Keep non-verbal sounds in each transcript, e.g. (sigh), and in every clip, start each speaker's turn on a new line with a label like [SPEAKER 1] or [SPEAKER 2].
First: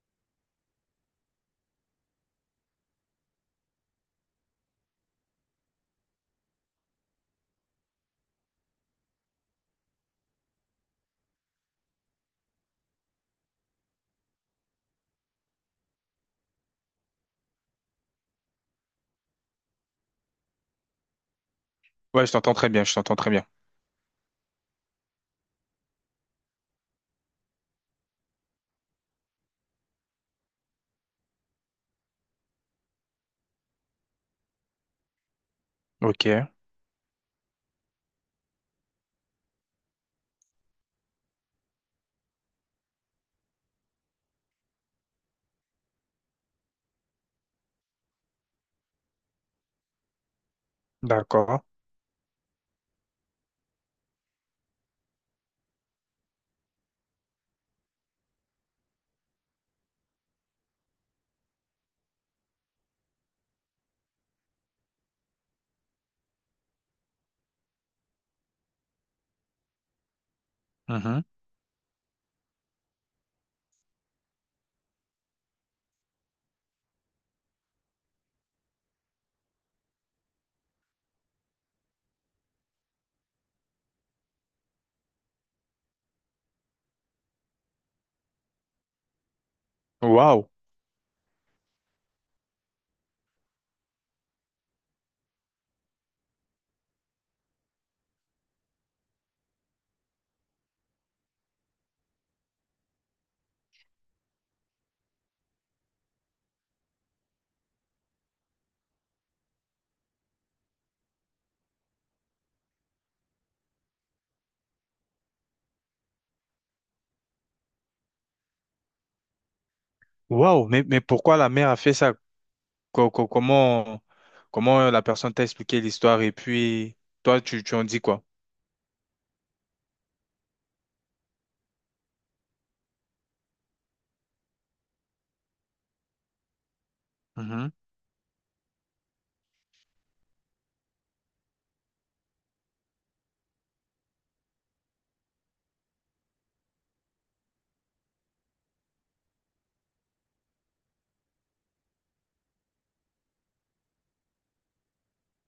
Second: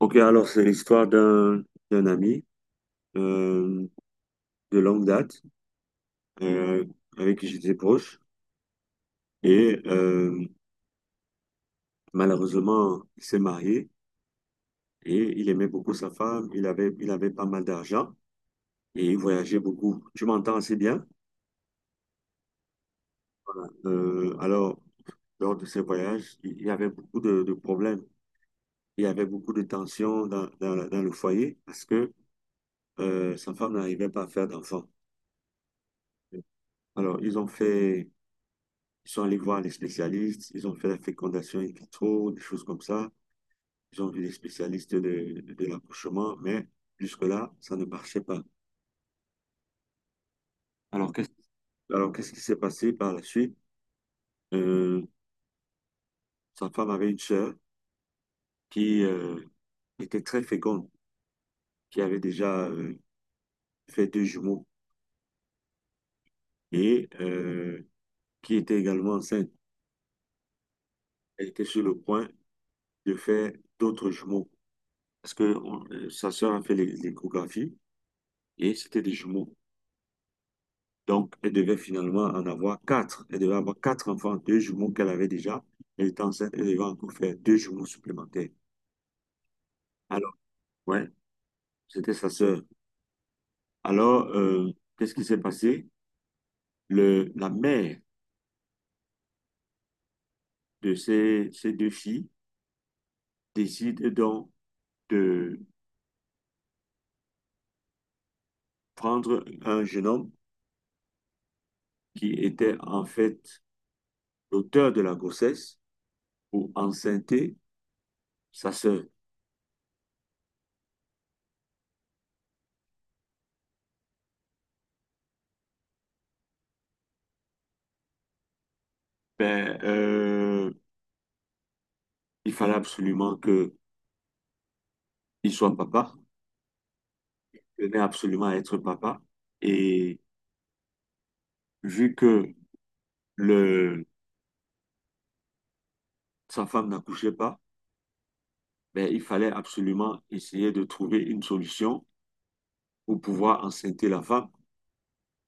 [SPEAKER 1] OK, alors c'est l'histoire d'un ami euh, de longue date euh, avec qui j'étais proche et malheureusement il s'est marié et il aimait beaucoup sa femme, il avait pas mal d'argent et il voyageait beaucoup. Tu m'entends assez bien?
[SPEAKER 2] Ouais, je t'entends très bien, je t'entends très bien.
[SPEAKER 1] Alors, lors de ces voyages, il y avait beaucoup de problèmes, il y avait beaucoup de tensions dans le foyer parce que sa femme n'arrivait pas à faire d'enfants.
[SPEAKER 2] Ok,
[SPEAKER 1] Alors ils ont fait Ils sont allés voir les spécialistes, ils ont fait la fécondation in vitro, des choses comme ça. Ils ont vu les spécialistes de l'accouchement, mais jusque-là, ça ne marchait pas. Alors, qu'est-ce,
[SPEAKER 2] d'accord.
[SPEAKER 1] alors, qu'est-ce qui s'est passé par la suite? Euh, Sa femme avait une sœur qui était très féconde, qui avait déjà fait deux jumeaux et qui était également enceinte.
[SPEAKER 2] Mhm.
[SPEAKER 1] Elle était sur le point de faire d'autres jumeaux parce que sa sœur a fait l'échographie et c'était des jumeaux. Donc, elle devait finalement en avoir quatre. Elle devait avoir quatre enfants, deux jumeaux qu'elle avait déjà. Elle était enceinte, elle devait encore faire deux jumeaux supplémentaires. Alors,
[SPEAKER 2] Waouh,
[SPEAKER 1] ouais, c'était sa sœur. Alors, qu'est-ce qui s'est passé? La mère de ces deux filles décide donc de prendre un jeune homme qui était en fait l'auteur de la grossesse pour enceinte sa sœur.
[SPEAKER 2] waouh, mais pourquoi la mère a fait ça? Comment, comment la personne t'a expliqué l'histoire et puis toi, tu en dis quoi?
[SPEAKER 1] Ben, il fallait absolument qu'il soit papa.
[SPEAKER 2] Mhm.
[SPEAKER 1] Je venais absolument à être papa. Et vu que le, sa femme n'accouchait pas, ben, il fallait absolument essayer de trouver une solution pour pouvoir enceinte la femme.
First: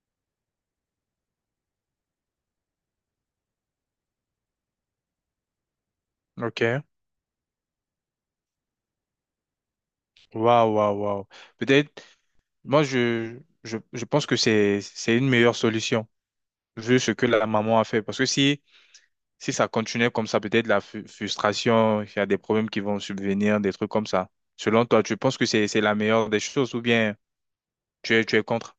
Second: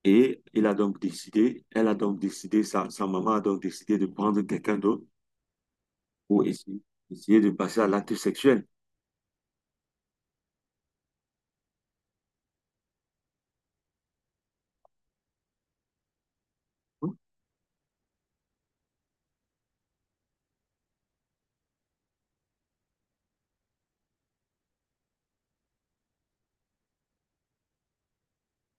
[SPEAKER 1] Et il a donc décidé, elle a donc décidé, sa maman a donc décidé de prendre quelqu'un d'autre pour
[SPEAKER 2] Ok,
[SPEAKER 1] essayer, essayer de passer à l'acte sexuel.
[SPEAKER 2] waouh, waouh, waouh. Peut-être, moi, je, je pense que c'est une meilleure solution, vu ce que la maman a fait. Parce que si, si ça continuait comme ça, peut-être la frustration, il y a des problèmes qui vont subvenir, des trucs comme ça. Selon toi, tu penses que c'est la meilleure des choses ou bien. Tu es contre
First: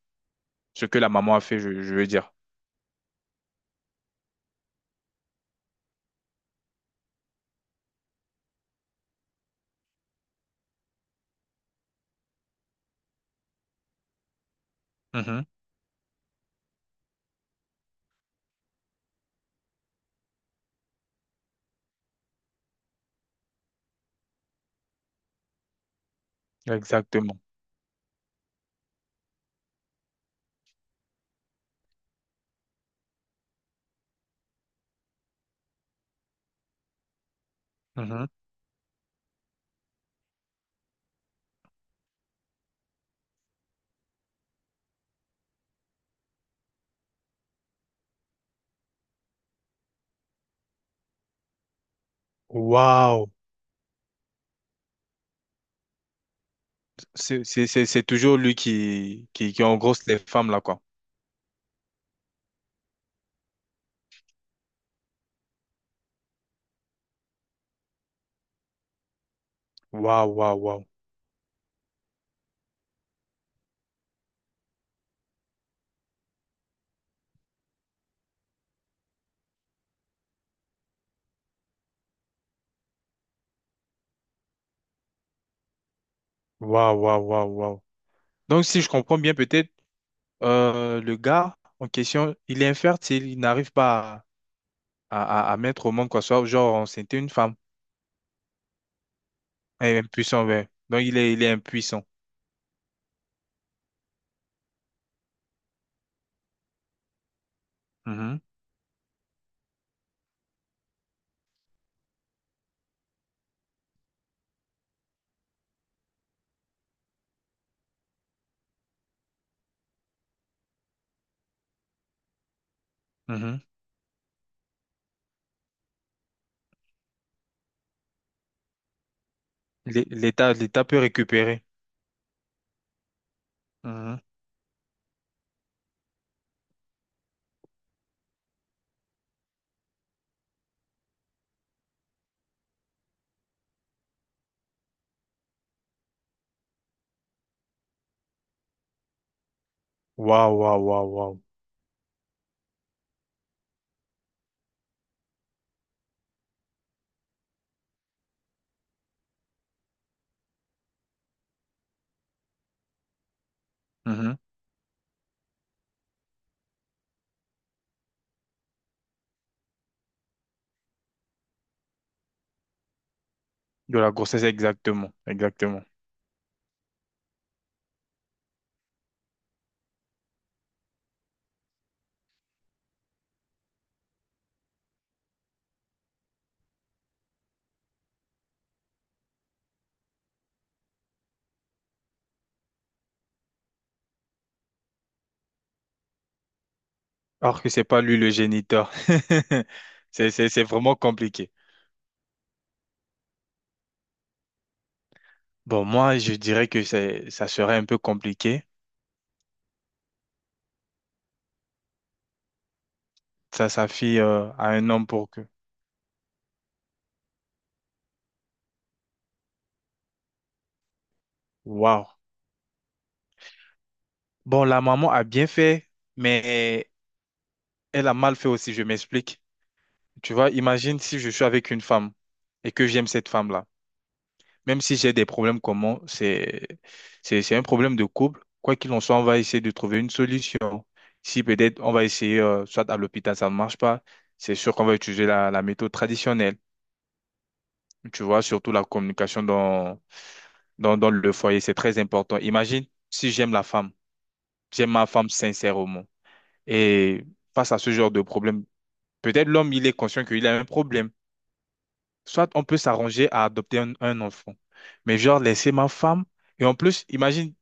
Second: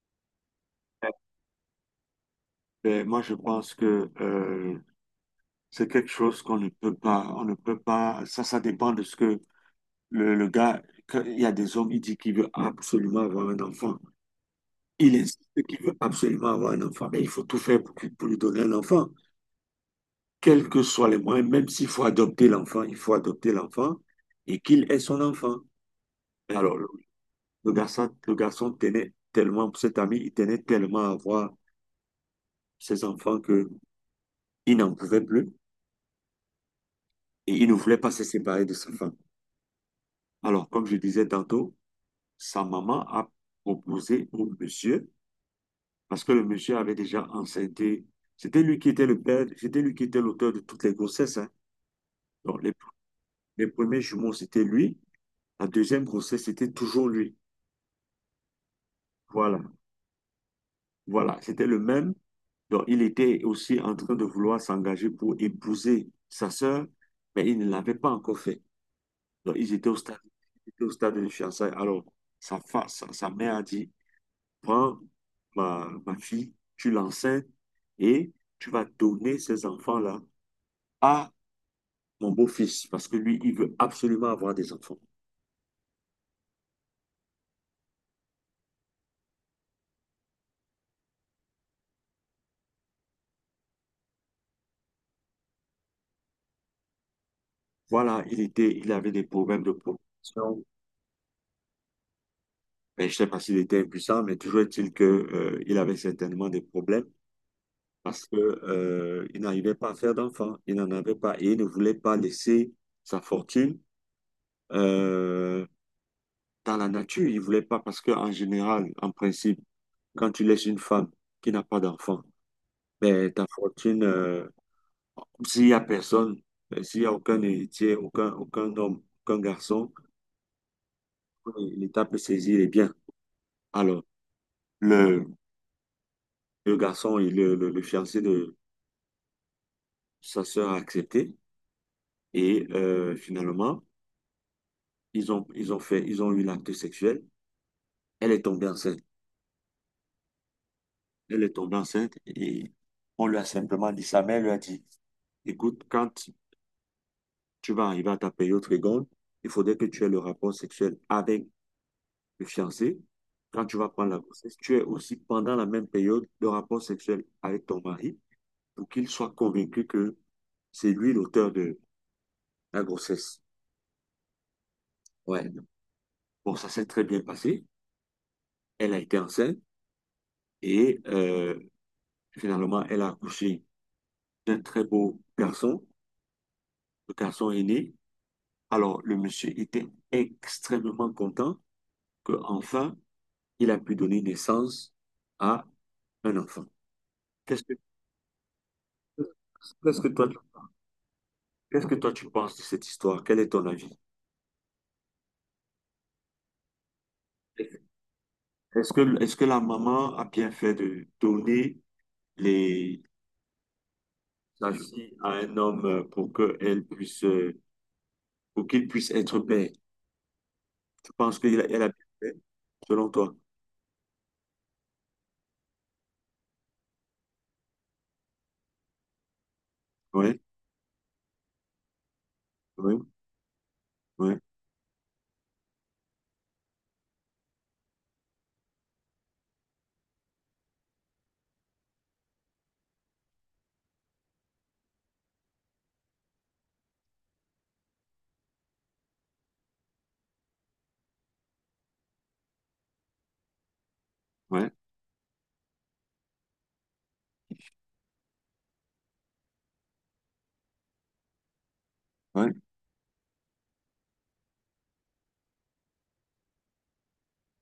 [SPEAKER 2] ce que la
[SPEAKER 1] Ben,
[SPEAKER 2] maman a fait, je veux dire.
[SPEAKER 1] ben, moi, je pense que c'est quelque chose qu'on ne peut pas, ça, ça dépend de ce que le gars, il y a des hommes, il dit qu'il veut absolument avoir un enfant. Il
[SPEAKER 2] Mhm.
[SPEAKER 1] insiste qu'il veut absolument avoir un enfant, mais il faut tout faire pour lui donner un enfant, quels que soient les moyens, même s'il faut adopter l'enfant, il faut adopter l'enfant et qu'il ait son enfant. Alors, le,
[SPEAKER 2] Exactement.
[SPEAKER 1] le garçon, le garçon tenait tellement, cet ami, il tenait tellement à voir ses enfants que il n'en pouvait plus et il ne voulait pas se
[SPEAKER 2] Mhm.
[SPEAKER 1] séparer de sa femme. Alors, comme je disais tantôt, sa maman a proposé au monsieur, parce que le monsieur avait déjà enceinté, c'était lui qui était le père, c'était lui qui était l'auteur de toutes les grossesses, hein. Donc,
[SPEAKER 2] Waouh.
[SPEAKER 1] les premiers jumeaux c'était lui. La deuxième grossesse, c'était toujours lui.
[SPEAKER 2] C'est toujours lui qui,
[SPEAKER 1] Voilà,
[SPEAKER 2] qui engrosse les femmes, là, quoi.
[SPEAKER 1] voilà, c'était le même. Donc, il était aussi en train de vouloir s'engager pour épouser sa sœur, mais il ne l'avait pas encore fait. Donc, ils étaient au stade,
[SPEAKER 2] Waouh, waouh,
[SPEAKER 1] ils étaient
[SPEAKER 2] waouh.
[SPEAKER 1] au stade de fiançailles. Alors, sa mère a dit, prends ma fille, tu l'enseignes et tu vas donner ces enfants-là à mon beau-fils, parce que lui, il veut absolument avoir des enfants.
[SPEAKER 2] Waouh, waouh, waouh, waouh. Donc, si je comprends bien, peut-être le gars en question, il est infertile, il n'arrive pas à, à mettre au monde, quoi. Soit, genre, c'était une femme.
[SPEAKER 1] Voilà, il était, il avait des problèmes de
[SPEAKER 2] Il est impuissant,
[SPEAKER 1] protection.
[SPEAKER 2] ouais. Donc, il est impuissant.
[SPEAKER 1] Mais je ne sais pas s'il était impuissant, mais toujours est-il que, il avait certainement des problèmes parce que,
[SPEAKER 2] Mhm.
[SPEAKER 1] il n'arrivait pas à faire d'enfant. Il n'en avait pas et il ne voulait pas laisser sa fortune, euh, dans la nature. Il ne voulait pas parce que, en général, en principe, quand tu laisses une femme qui n'a pas d'enfant, ben, ta
[SPEAKER 2] Mhm.
[SPEAKER 1] fortune, s'il n'y a personne, ben, s'il n'y a aucun héritier, aucun homme, aucun garçon,
[SPEAKER 2] L'État, l'État peut récupérer.
[SPEAKER 1] l'État peut saisir les biens. Alors,
[SPEAKER 2] Mhm.
[SPEAKER 1] le, le fiancé de sa sœur a accepté et finalement, ils ont eu l'acte sexuel. Elle est tombée enceinte.
[SPEAKER 2] Waouh, waouh, waouh,
[SPEAKER 1] Elle est tombée enceinte et on lui a simplement dit, sa mère lui a dit, écoute, quand tu vas arriver à ta période seconde, il faudrait que tu aies le rapport sexuel avec le fiancé. Quand tu vas prendre la
[SPEAKER 2] waouh.
[SPEAKER 1] grossesse, tu aies aussi pendant la même période le rapport sexuel avec ton mari pour qu'il soit convaincu que c'est lui l'auteur de la grossesse.
[SPEAKER 2] De la grossesse, exactement,
[SPEAKER 1] Ouais.
[SPEAKER 2] exactement.
[SPEAKER 1] Bon, ça s'est très bien passé. Elle a été enceinte. Et finalement, elle a accouché d'un très beau garçon. Le garçon est né. Alors, le monsieur était extrêmement content que enfin il a pu donner naissance à un enfant.
[SPEAKER 2] Alors
[SPEAKER 1] Qu'est-ce
[SPEAKER 2] que
[SPEAKER 1] que,
[SPEAKER 2] c'est pas lui le géniteur. (laughs)
[SPEAKER 1] qu'est-ce que toi,
[SPEAKER 2] C'est vraiment compliqué.
[SPEAKER 1] qu'est-ce que toi tu penses de cette histoire? Quel est ton avis?
[SPEAKER 2] Bon, moi, je dirais que ça serait un peu compliqué.
[SPEAKER 1] Est-ce que la maman a bien fait de donner les,
[SPEAKER 2] Ça, sa fille,
[SPEAKER 1] sa
[SPEAKER 2] à un homme
[SPEAKER 1] fille
[SPEAKER 2] pour
[SPEAKER 1] à
[SPEAKER 2] que.
[SPEAKER 1] un homme pour qu'il puisse être père? Tu penses qu'elle a bien
[SPEAKER 2] Waouh.
[SPEAKER 1] fait, selon toi?
[SPEAKER 2] Bon, la maman a bien fait, mais elle a mal fait aussi, je m'explique. Tu
[SPEAKER 1] Oui,
[SPEAKER 2] vois, imagine si je suis avec une femme et que
[SPEAKER 1] oui.
[SPEAKER 2] j'aime cette femme-là.
[SPEAKER 1] Ouais,
[SPEAKER 2] Même si j'ai des problèmes communs, c'est un problème de couple. Quoi qu'il en soit, on va essayer de trouver une solution. Si peut-être on va essayer, soit à l'hôpital, ça ne marche pas, c'est sûr qu'on va utiliser la, la méthode traditionnelle. Tu vois, surtout la communication dans le foyer, c'est très important. Imagine si j'aime la femme,
[SPEAKER 1] ouais,
[SPEAKER 2] j'aime ma femme sincèrement. Et face à ce genre de problème, peut-être l'homme, il est conscient qu'il a un problème. Soit
[SPEAKER 1] ouais.
[SPEAKER 2] on peut s'arranger à adopter un enfant. Mais genre, laisser ma femme. Et en plus, imagine,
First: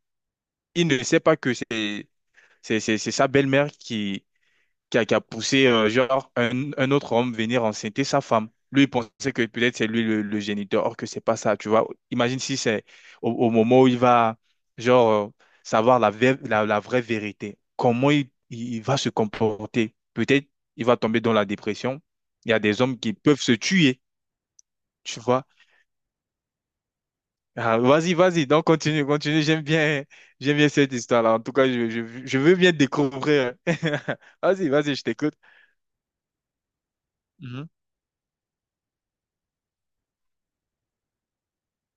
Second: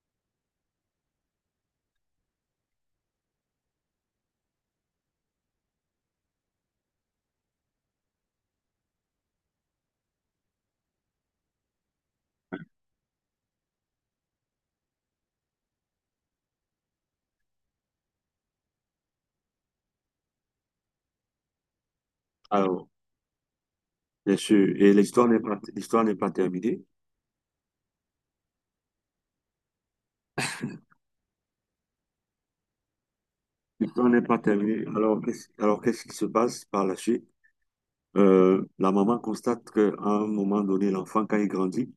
[SPEAKER 2] il ne sait pas que c'est sa belle-mère qui a poussé genre un autre homme venir enceinter sa femme. Lui, il pensait que peut-être c'est lui le géniteur, or que c'est pas ça, tu vois. Imagine si c'est au moment où il va genre euh, savoir la vraie vérité, comment il va se comporter. Peut-être il va tomber dans la dépression. Il y a des
[SPEAKER 1] Alors,
[SPEAKER 2] hommes qui peuvent se tuer,
[SPEAKER 1] bien sûr. Et
[SPEAKER 2] tu
[SPEAKER 1] l'histoire n'est
[SPEAKER 2] vois.
[SPEAKER 1] pas, l'histoire n'est pas terminée.
[SPEAKER 2] Ah, vas-y, vas-y, donc continue, continue. J'aime bien cette histoire-là. En tout cas, je veux bien découvrir. (laughs)
[SPEAKER 1] L'histoire n'est pas
[SPEAKER 2] Vas-y,
[SPEAKER 1] terminée.
[SPEAKER 2] vas-y, je
[SPEAKER 1] Alors,
[SPEAKER 2] t'écoute.
[SPEAKER 1] qu'est-ce qui se passe par la suite? La maman constate qu'à un moment donné, l'enfant, quand il grandit,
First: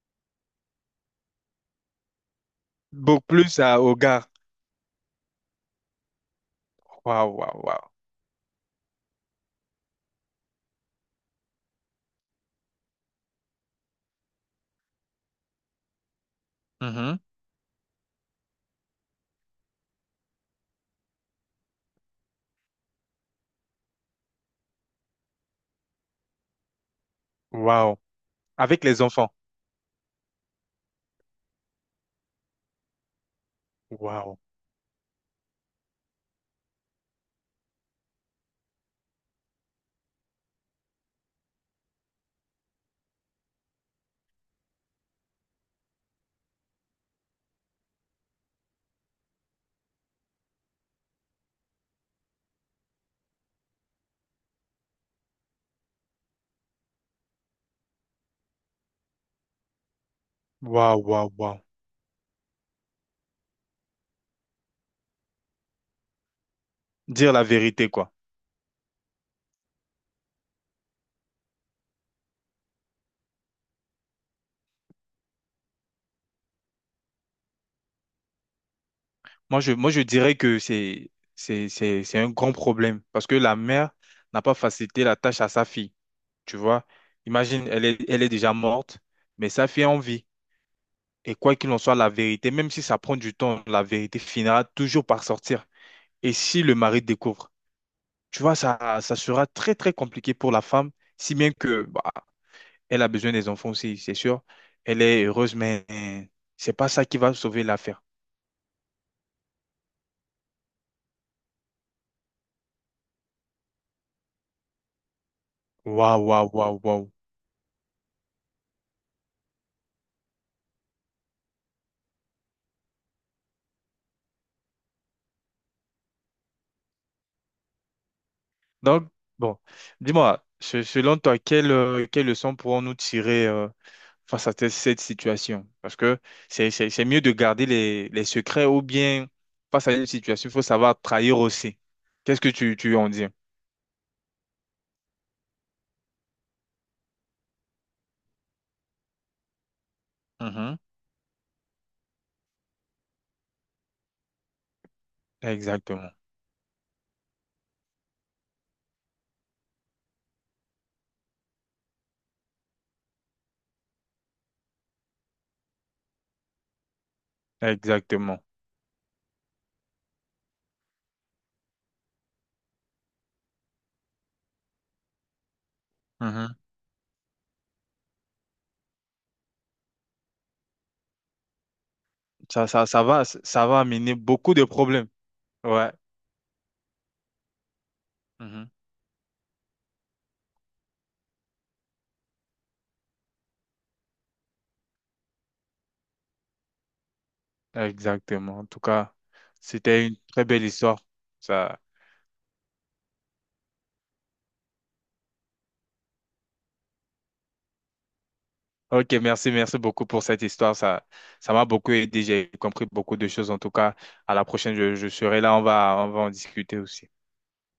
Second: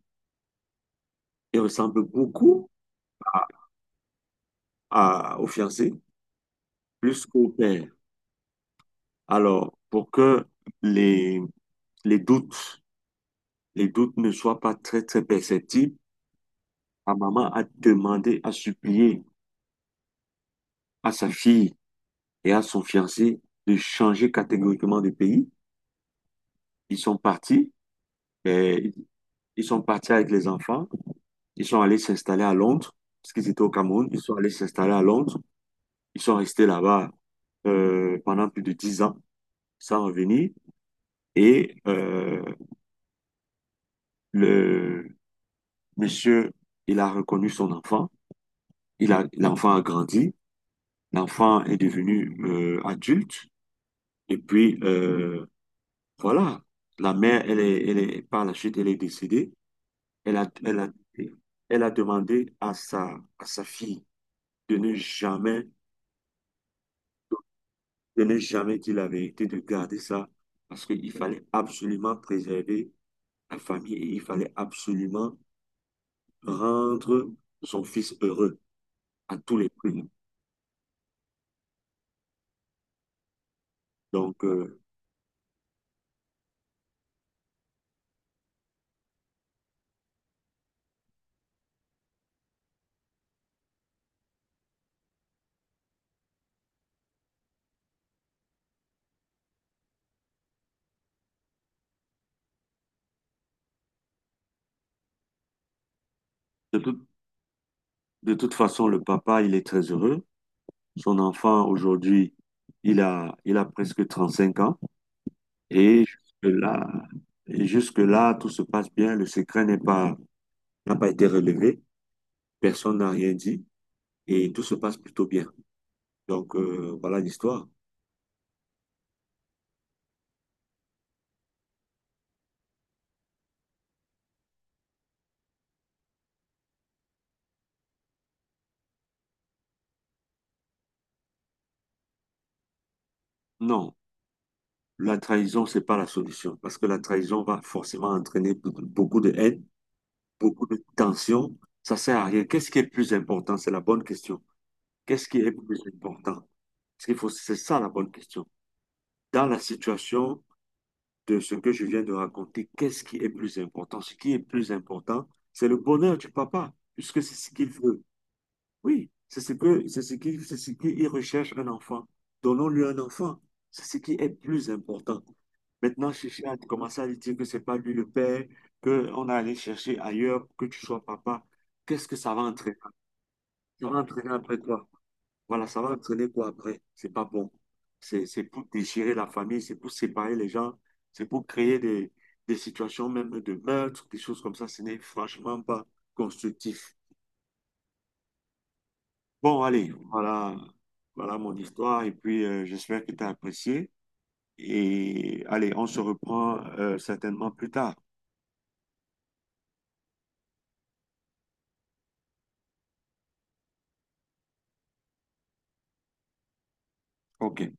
[SPEAKER 1] il ressemble beaucoup
[SPEAKER 2] Beaucoup
[SPEAKER 1] à,
[SPEAKER 2] plus à, aux gars.
[SPEAKER 1] au fiancé plus
[SPEAKER 2] Waouh,
[SPEAKER 1] qu'au
[SPEAKER 2] waouh,
[SPEAKER 1] père.
[SPEAKER 2] waouh.
[SPEAKER 1] Alors, pour que les, les doutes, les doutes ne soient pas très, très perceptibles, la
[SPEAKER 2] Mhm.
[SPEAKER 1] maman a demandé, a supplié à sa fille et à son fiancé de changer catégoriquement de pays. Ils sont partis,
[SPEAKER 2] Waouh. Avec
[SPEAKER 1] et
[SPEAKER 2] les enfants.
[SPEAKER 1] ils sont partis avec les enfants, ils sont allés s'installer à Londres, parce qu'ils étaient au Cameroun, ils sont
[SPEAKER 2] Waouh.
[SPEAKER 1] allés s'installer à Londres, ils sont restés là-bas pendant plus de 10 ans sans revenir, et le monsieur, il a reconnu son enfant, l'enfant a grandi, l'enfant est devenu adulte, et puis voilà, la mère, par la suite, elle est décédée, elle a, elle a,
[SPEAKER 2] Waouh, waouh, waouh.
[SPEAKER 1] elle a demandé à sa fille, de ne jamais,
[SPEAKER 2] Dire la vérité, quoi.
[SPEAKER 1] de ne jamais dire la vérité, de garder ça, parce qu'il fallait absolument préserver la famille et il fallait absolument rendre son fils heureux à tous les
[SPEAKER 2] Moi, je
[SPEAKER 1] prix.
[SPEAKER 2] dirais que c'est un grand problème parce que la mère n'a
[SPEAKER 1] Donc,
[SPEAKER 2] pas facilité la tâche à sa fille. Tu vois? Imagine, elle est déjà morte, mais sa fille est en vie. Et quoi qu'il en soit, la vérité, même si ça prend du temps, la vérité finira toujours par sortir. Et si le mari découvre, tu vois, ça sera très, très compliqué pour la femme, si bien que, bah, elle a besoin des enfants aussi, c'est sûr. Elle est heureuse, mais c'est
[SPEAKER 1] de
[SPEAKER 2] pas ça
[SPEAKER 1] tout-
[SPEAKER 2] qui va sauver l'affaire.
[SPEAKER 1] de toute façon, le papa, il est très heureux. Son enfant, aujourd'hui, il a presque 35 ans et
[SPEAKER 2] Waouh, waouh, waouh,
[SPEAKER 1] jusque-là,
[SPEAKER 2] waouh.
[SPEAKER 1] tout se passe bien. Le secret n'a pas été relevé. Personne n'a rien dit et tout se passe plutôt bien. Donc, voilà l'histoire.
[SPEAKER 2] Donc, bon, dis-moi, selon toi, quelle, quelle leçon pourrons-nous tirer face à cette situation? Parce que c'est mieux de garder les secrets ou bien face à une situation, il faut savoir trahir aussi. Qu'est-ce que tu en dis?
[SPEAKER 1] Non, la trahison, c'est pas la solution parce que la trahison va forcément entraîner beaucoup beaucoup de haine, beaucoup
[SPEAKER 2] Mhm.
[SPEAKER 1] de tension. Ça sert à rien. Qu'est-ce qui est plus important? C'est la bonne question. Qu'est-ce qui est plus
[SPEAKER 2] Exactement,
[SPEAKER 1] important? Ce qu'il faut, c'est ça la bonne question. Dans la situation de ce que je viens de raconter, qu'est-ce qui est plus important? Ce qui est plus important, c'est le bonheur du papa, puisque c'est ce qu'il veut.
[SPEAKER 2] exactement.
[SPEAKER 1] Oui, c'est ce que, c'est ce qui, c'est ce qu'il recherche un enfant. Donnons-lui un enfant. C'est ce qui est plus important. Maintenant, chercher
[SPEAKER 2] Mhm.
[SPEAKER 1] à commencer à lui dire que c'est pas lui le père, qu'on a allé chercher ailleurs, que tu sois papa. Qu'est-ce que ça va entraîner?
[SPEAKER 2] Ça va
[SPEAKER 1] Ça va
[SPEAKER 2] amener
[SPEAKER 1] entraîner
[SPEAKER 2] beaucoup
[SPEAKER 1] après
[SPEAKER 2] de
[SPEAKER 1] quoi?
[SPEAKER 2] problèmes.
[SPEAKER 1] Voilà, ça va
[SPEAKER 2] Ouais.
[SPEAKER 1] entraîner quoi après? C'est pas bon. C'est pour
[SPEAKER 2] Mhm.
[SPEAKER 1] déchirer la famille, c'est pour séparer les gens, c'est pour créer des situations même de meurtre, des choses comme ça. Ce n'est franchement pas constructif.
[SPEAKER 2] Exactement. En tout cas,
[SPEAKER 1] Bon, allez,
[SPEAKER 2] c'était une très
[SPEAKER 1] voilà,
[SPEAKER 2] belle histoire.
[SPEAKER 1] voilà mon
[SPEAKER 2] Ça.
[SPEAKER 1] histoire et puis j'espère que tu as apprécié. Et allez, on se reprend certainement plus tard.
[SPEAKER 2] Ok, merci, merci beaucoup pour cette histoire. Ça m'a beaucoup aidé. J'ai compris beaucoup de choses. En tout cas, à la prochaine, je serai là. On va en discuter aussi.
[SPEAKER 1] OK.